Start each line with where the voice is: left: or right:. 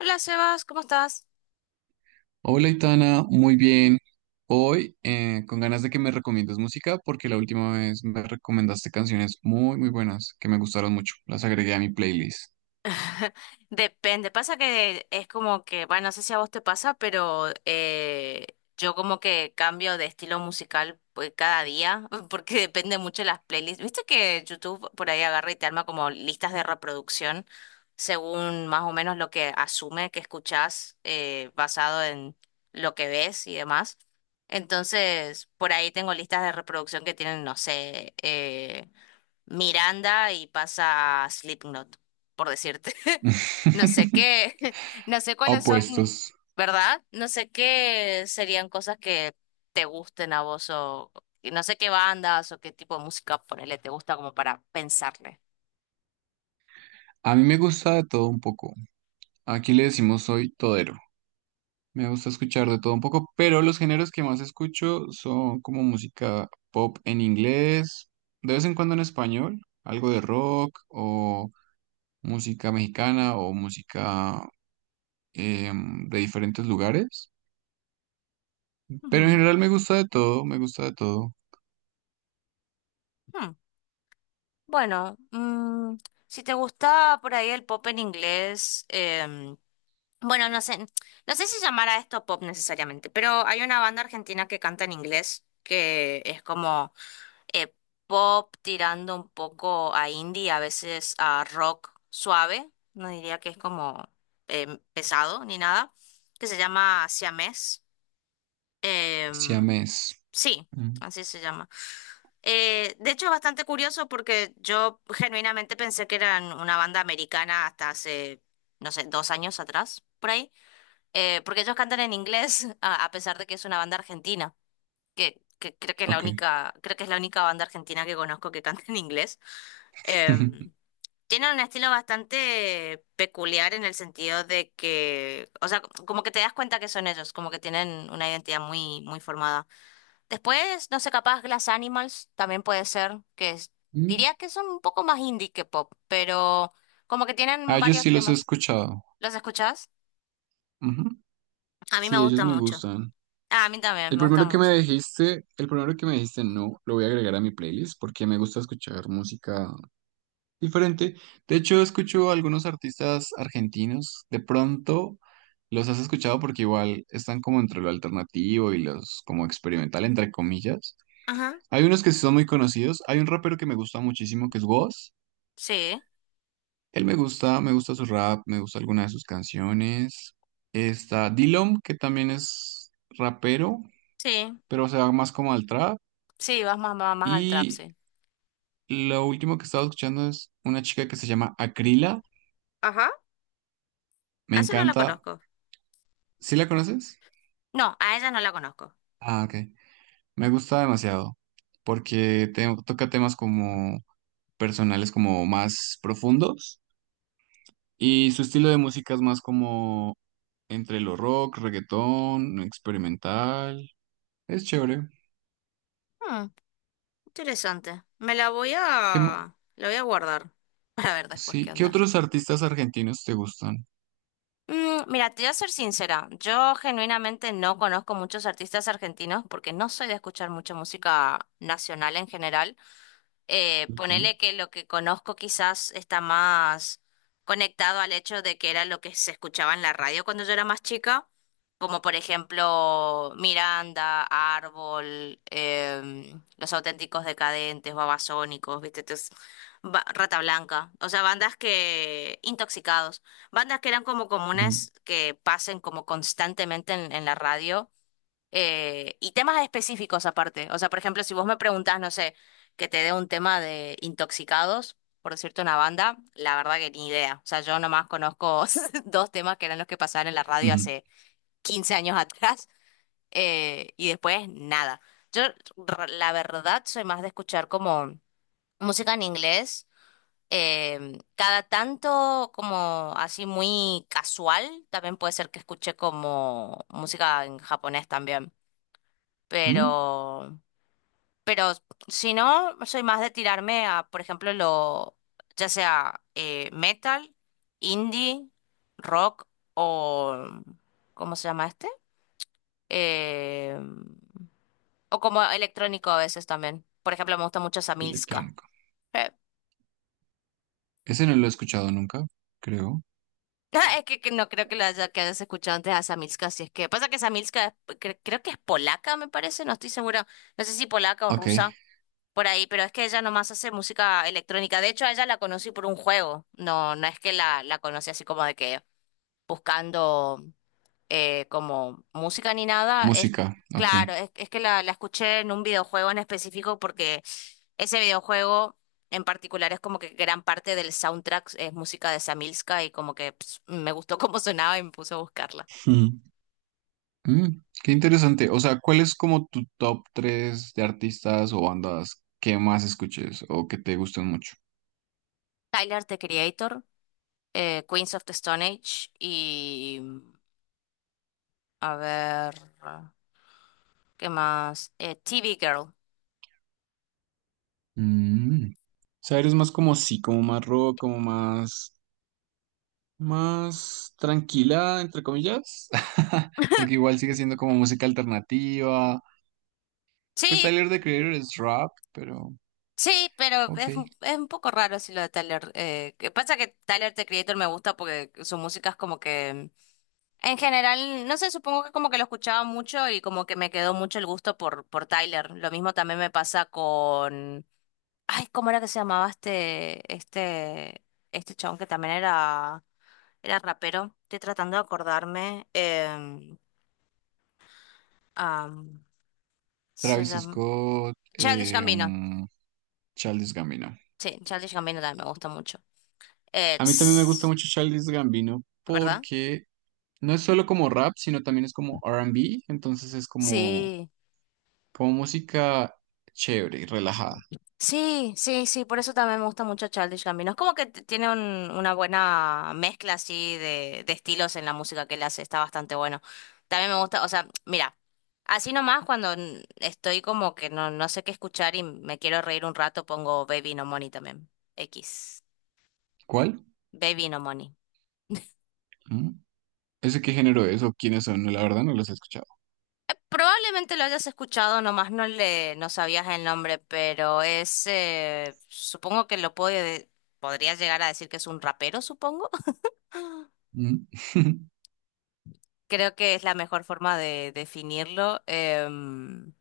left: Hola Sebas, ¿cómo estás?
right: Hola, Itana, muy bien. Hoy, con ganas de que me recomiendes música, porque la última vez me recomendaste canciones muy, muy buenas que me gustaron mucho. Las agregué a mi playlist.
left: Depende, pasa que es como que, bueno, no sé si a vos te pasa, pero yo como que cambio de estilo musical pues, cada día, porque depende mucho de las playlists. ¿Viste que YouTube por ahí agarra y te arma como listas de reproducción según más o menos lo que asume que escuchás basado en lo que ves y demás? Entonces, por ahí tengo listas de reproducción que tienen, no sé, Miranda y pasa Slipknot, por decirte. No sé qué, no sé cuáles son,
right: Opuestos.
left: ¿verdad? No sé qué serían cosas que te gusten a vos o y no sé qué bandas o qué tipo de música ponele te gusta como para pensarle.
right: A mí me gusta de todo un poco. Aquí le decimos soy todero. Me gusta escuchar de todo un poco, pero los géneros que más escucho son como música pop en inglés, de vez en cuando en español, algo de rock o música mexicana o música de diferentes lugares. Pero en
left: Ujú.
right: general me gusta de todo, me gusta de todo.
left: Hmm. Bueno, si te gusta por ahí el pop en inglés, bueno, no sé, no sé si llamar a esto pop necesariamente, pero hay una banda argentina que canta en inglés que es como eh, pop tirando un poco a indie, a veces a rock suave, no diría que es como pesado ni nada, que se llama Siamés. Em,
right: Siamés.
left: sí,
right: Mm,
left: así se llama. De hecho, es bastante curioso porque yo genuinamente pensé que eran una banda americana hasta hace, no sé, 2 años atrás, por ahí. Porque ellos cantan en inglés, a pesar de que es una banda argentina que creo que es la
right: ok.
left: única, creo que es la única banda argentina que conozco que canta en inglés. Em, tiene un estilo bastante peculiar en el sentido de que, o sea, como que te das cuenta que son ellos, como que tienen una identidad muy, muy formada. Después, no sé, capaz Glass Animals también puede ser,
right: Mm.
left: diría que son un poco más indie que pop, pero como que
right: Ah,
left: tienen
right: ellos
left: varios
right: sí los he
left: temas.
right: escuchado.
left: ¿Los escuchás?
right: Ujú.
left: A mí me
right: Sí, ellos
left: gusta
right: me
left: mucho.
right: gustan.
left: Ah, a mí también,
right: El
left: me gusta
right: primero que me
left: mucho.
right: dijiste, el primero que me dijiste no, lo voy a agregar a mi playlist porque me gusta escuchar música diferente. De hecho, escucho algunos artistas argentinos. De pronto los has escuchado porque igual están como entre lo alternativo y los como experimental, entre comillas.
left: Ajá.
right: Hay unos que sí son muy conocidos. Hay un rapero que me gusta muchísimo, que es Wos.
left: Sí,
right: Él me gusta su rap, me gusta alguna de sus canciones. Está Dillom, que también es rapero,
left: sí.
right: pero se va más como al trap.
left: Sí, vas más, más, más al trap,
right: Y
left: sí.
right: lo último que he estado escuchando es una chica que se llama Acrila.
left: Ajá,
right: Me
left: a esa no la
right: encanta.
left: conozco.
right: ¿Sí la conoces?
left: No, a ella no la conozco.
right: Ah, ok. Me gusta demasiado, porque toca temas como personales, como más profundos. Y su estilo de música es más como entre lo rock, reggaetón, experimental. Es chévere.
left: Hmm, Interesante. Me la voy
right: ¿Qué, ma-
left: a... La voy a guardar para ver después
right: sí,
left: qué
right: ¿qué
left: onda.
right: otros artistas argentinos te gustan?
left: Mira, te voy a ser sincera. Yo genuinamente no conozco muchos artistas argentinos porque no soy de escuchar mucha música nacional en general. eh,
right: Ok.
left: ponele que lo que conozco quizás está más conectado al hecho de que era lo que se escuchaba en la radio cuando yo era más chica, como por ejemplo Miranda, Árbol, Los Auténticos Decadentes, Babasónicos, ¿viste? Entonces, Rata Blanca, o sea, bandas que, intoxicados, bandas que eran como
right: Mm.
left: comunes que pasen como constantemente en, la radio y temas específicos aparte. O sea, por ejemplo, si vos me preguntás, no sé, que te dé un tema de intoxicados, por decirte una banda, la verdad que ni idea. O sea, yo nomás conozco dos temas que eran los que pasaban en la radio
right: Ujú.
left: hace 15 años atrás, y después nada. Yo, la verdad, soy más de escuchar como música en inglés. Cada tanto como así muy casual, también puede ser que escuche como música en japonés también.
right: Mm.
left: Pero, pero, si no, soy más de tirarme a, por ejemplo, lo, ya sea metal, indie, rock o, ¿cómo se llama este? Eh, o como electrónico a veces también. Por ejemplo, me gusta mucho Samilska.
right: Electrónico.
left: Eh,
right: Ese no lo he escuchado nunca, creo.
left: Es que no creo que, lo haya, que hayas escuchado antes a Samilska, si es que pasa que Samilska creo que es polaca, me parece, no estoy segura, no sé si polaca o
right: Ok.
left: rusa. Por ahí, pero es que ella nomás hace música electrónica. De hecho, a ella la conocí por un juego. No, no es que la conocí así como de que buscando como música ni nada. Es
right: Música. Ok.
left: claro, es que la escuché en un videojuego en específico porque ese videojuego en particular es como que gran parte del soundtrack es música de Samilska y como que me gustó cómo sonaba y me puse a buscarla.
right: Ujú. Mm, qué interesante. O sea, ¿cuál es como tu top 3 de artistas o bandas que más escuches o que te gusten mucho?
left: Tyler, The Creator, Queens of the Stone Age y a ver. ¿Qué más? TV Girl.
right: Mm. O sea, eres más como sí, como más rock, como más más tranquila, entre comillas, porque igual sigue siendo como música alternativa.
left: Sí,
right: Pues Tyler, The Creator es rap, pero
left: sí, pero
right: ok.
left: es un poco raro si lo de Tyler. Que pasa que Tyler, The Creator, me gusta porque su música es como que... En general, no sé, supongo que como que lo escuchaba mucho y como que me quedó mucho el gusto por, Tyler. Lo mismo también me pasa con... Ay, ¿cómo era que se llamaba este chabón que también era rapero? Estoy tratando de acordarme. Am, se
right: Travis
left: llama...
right: Scott,
left: Childish Gambino.
right: Childish Gambino.
left: Sí, Childish Gambino también me gusta mucho.
right: A mí también me gusta
left: It's,
right: mucho Childish Gambino
left: ¿verdad?
right: porque no es solo como rap, sino también es como R&B, entonces es como,
left: Sí,
right: como música chévere y relajada.
left: sí, sí, sí, por eso también me gusta mucho Childish Gambino. Es como que tiene una buena mezcla así de estilos en la música que él hace, está bastante bueno. También me gusta, o sea, mira, así nomás cuando estoy como que no, no sé qué escuchar y me quiero reír un rato, pongo Baby No Money también. X.
right: ¿Cuál?
left: Baby No Money.
right: ¿Mm? ¿Ese qué género es o quiénes son? No, la verdad no los he escuchado.
left: Probablemente lo hayas escuchado, nomás no le, no sabías el nombre, pero es, supongo que lo puede, podrías llegar a decir que es un rapero, supongo.
right: Mm.
left: Creo que es la mejor forma de definirlo. Em,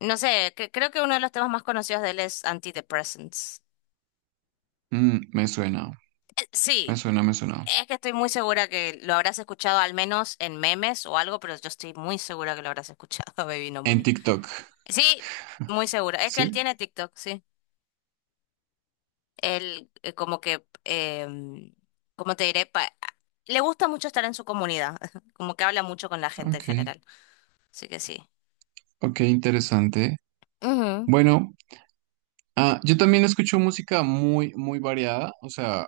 left: no sé, creo que uno de los temas más conocidos de él es Antidepressants.
right: Mm, me suena. Me
left: Sí,
right: suena, me suena.
left: es que estoy muy segura que lo habrás escuchado al menos en memes o algo, pero yo estoy muy segura que lo habrás escuchado, Baby No
right: En
left: Money.
right: TikTok.
left: Sí, muy segura. Es que él
right: Sí,
left: tiene TikTok, sí. Él como que, como te diré? Le gusta mucho estar en su comunidad, como que habla mucho con la gente en
right: ok.
left: general. Así que sí.
right: Ok, interesante.
left: Ujú.
right: Bueno, ah, yo también escucho música muy, muy variada, o sea,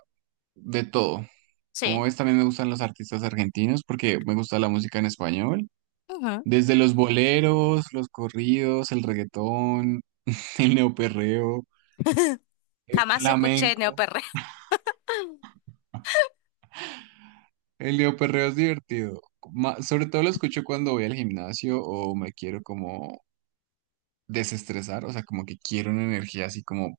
right: de todo. Como
left: Sí.
right: ves, también me gustan los artistas argentinos porque me gusta la música en español.
left: Ujú.
right: Desde los boleros, los corridos, el reggaetón, el neoperreo, el
left: Jamás escuché
right: flamenco.
left: neoperreo.
right: El neoperreo es divertido. Sobre todo lo escucho cuando voy al gimnasio o me quiero como desestresar, o sea, como que quiero una energía así como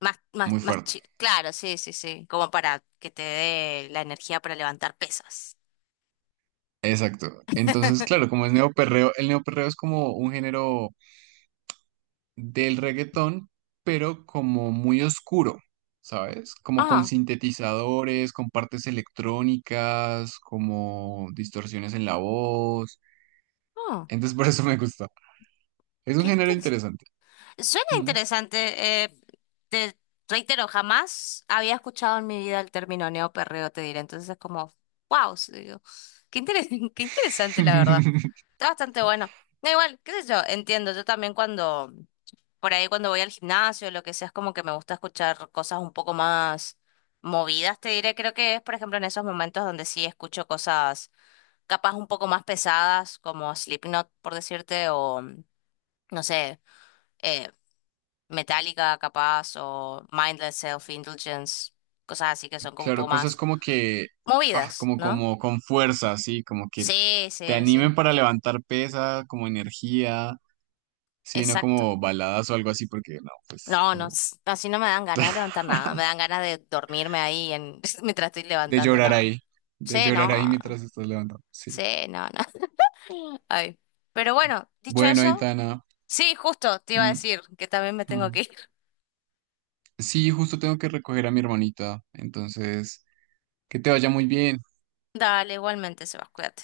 right: muy fuerte,
left: Claro, sí, sí, sí. Como para que te dé la energía para levantar pesas.
right: exacto. Entonces, claro, como es neoperreo, el neoperreo es como un género del reggaetón, pero como muy oscuro, ¿sabes? Como con
left: Ah,
right: sintetizadores, con partes electrónicas, como distorsiones en la voz.
left: ah,
right: Entonces, por eso me gusta. Es un
left: qué.
right: género interesante.
left: Suena
right: Mm.
left: interesante. Te reitero, jamás había escuchado en mi vida el término neoperreo, te diré. Entonces es como, wow, digo, qué interes- qué interesante, la verdad. Está bastante bueno. Da igual, qué sé yo, entiendo. Yo también cuando, por ahí cuando voy al gimnasio, o lo que sea, es como que me gusta escuchar cosas un poco más movidas, te diré. Creo que es, por ejemplo, en esos momentos donde sí escucho cosas capaz un poco más pesadas, como Slipknot, por decirte, o no sé. eh, Metallica, capaz, o Mindless Self-Indulgence, cosas así que son como un
right: Claro,
left: poco
right: cosas
left: más
right: como que, ah,
left: movidas,
right: como,
left: ¿no?
right: como con fuerza, así, como que
left: Sí,
right: te
left: sí, sí,
right: animen para levantar pesa, como energía. Sí, no
left: exacto.
right: como baladas o algo así, porque no, pues
left: No, no,
right: como
left: así no me dan ganas de levantar nada, me dan ganas de dormirme ahí en, mientras estoy
right: de
left: levantando,
right: llorar
left: no.
right: ahí, de
left: Sí,
right: llorar
left: no,
right: ahí mientras estás levantando. Sí.
left: sí, no, no. Ay. Pero bueno, dicho
right: Bueno,
left: eso,
right: Aitana.
left: sí, justo, te iba a
right: Mm,
left: decir que también me tengo que
right: mm.
left: ir.
right: Sí, justo tengo que recoger a mi hermanita, entonces, que te vaya muy bien.
left: Dale, igualmente, Sebas, cuídate.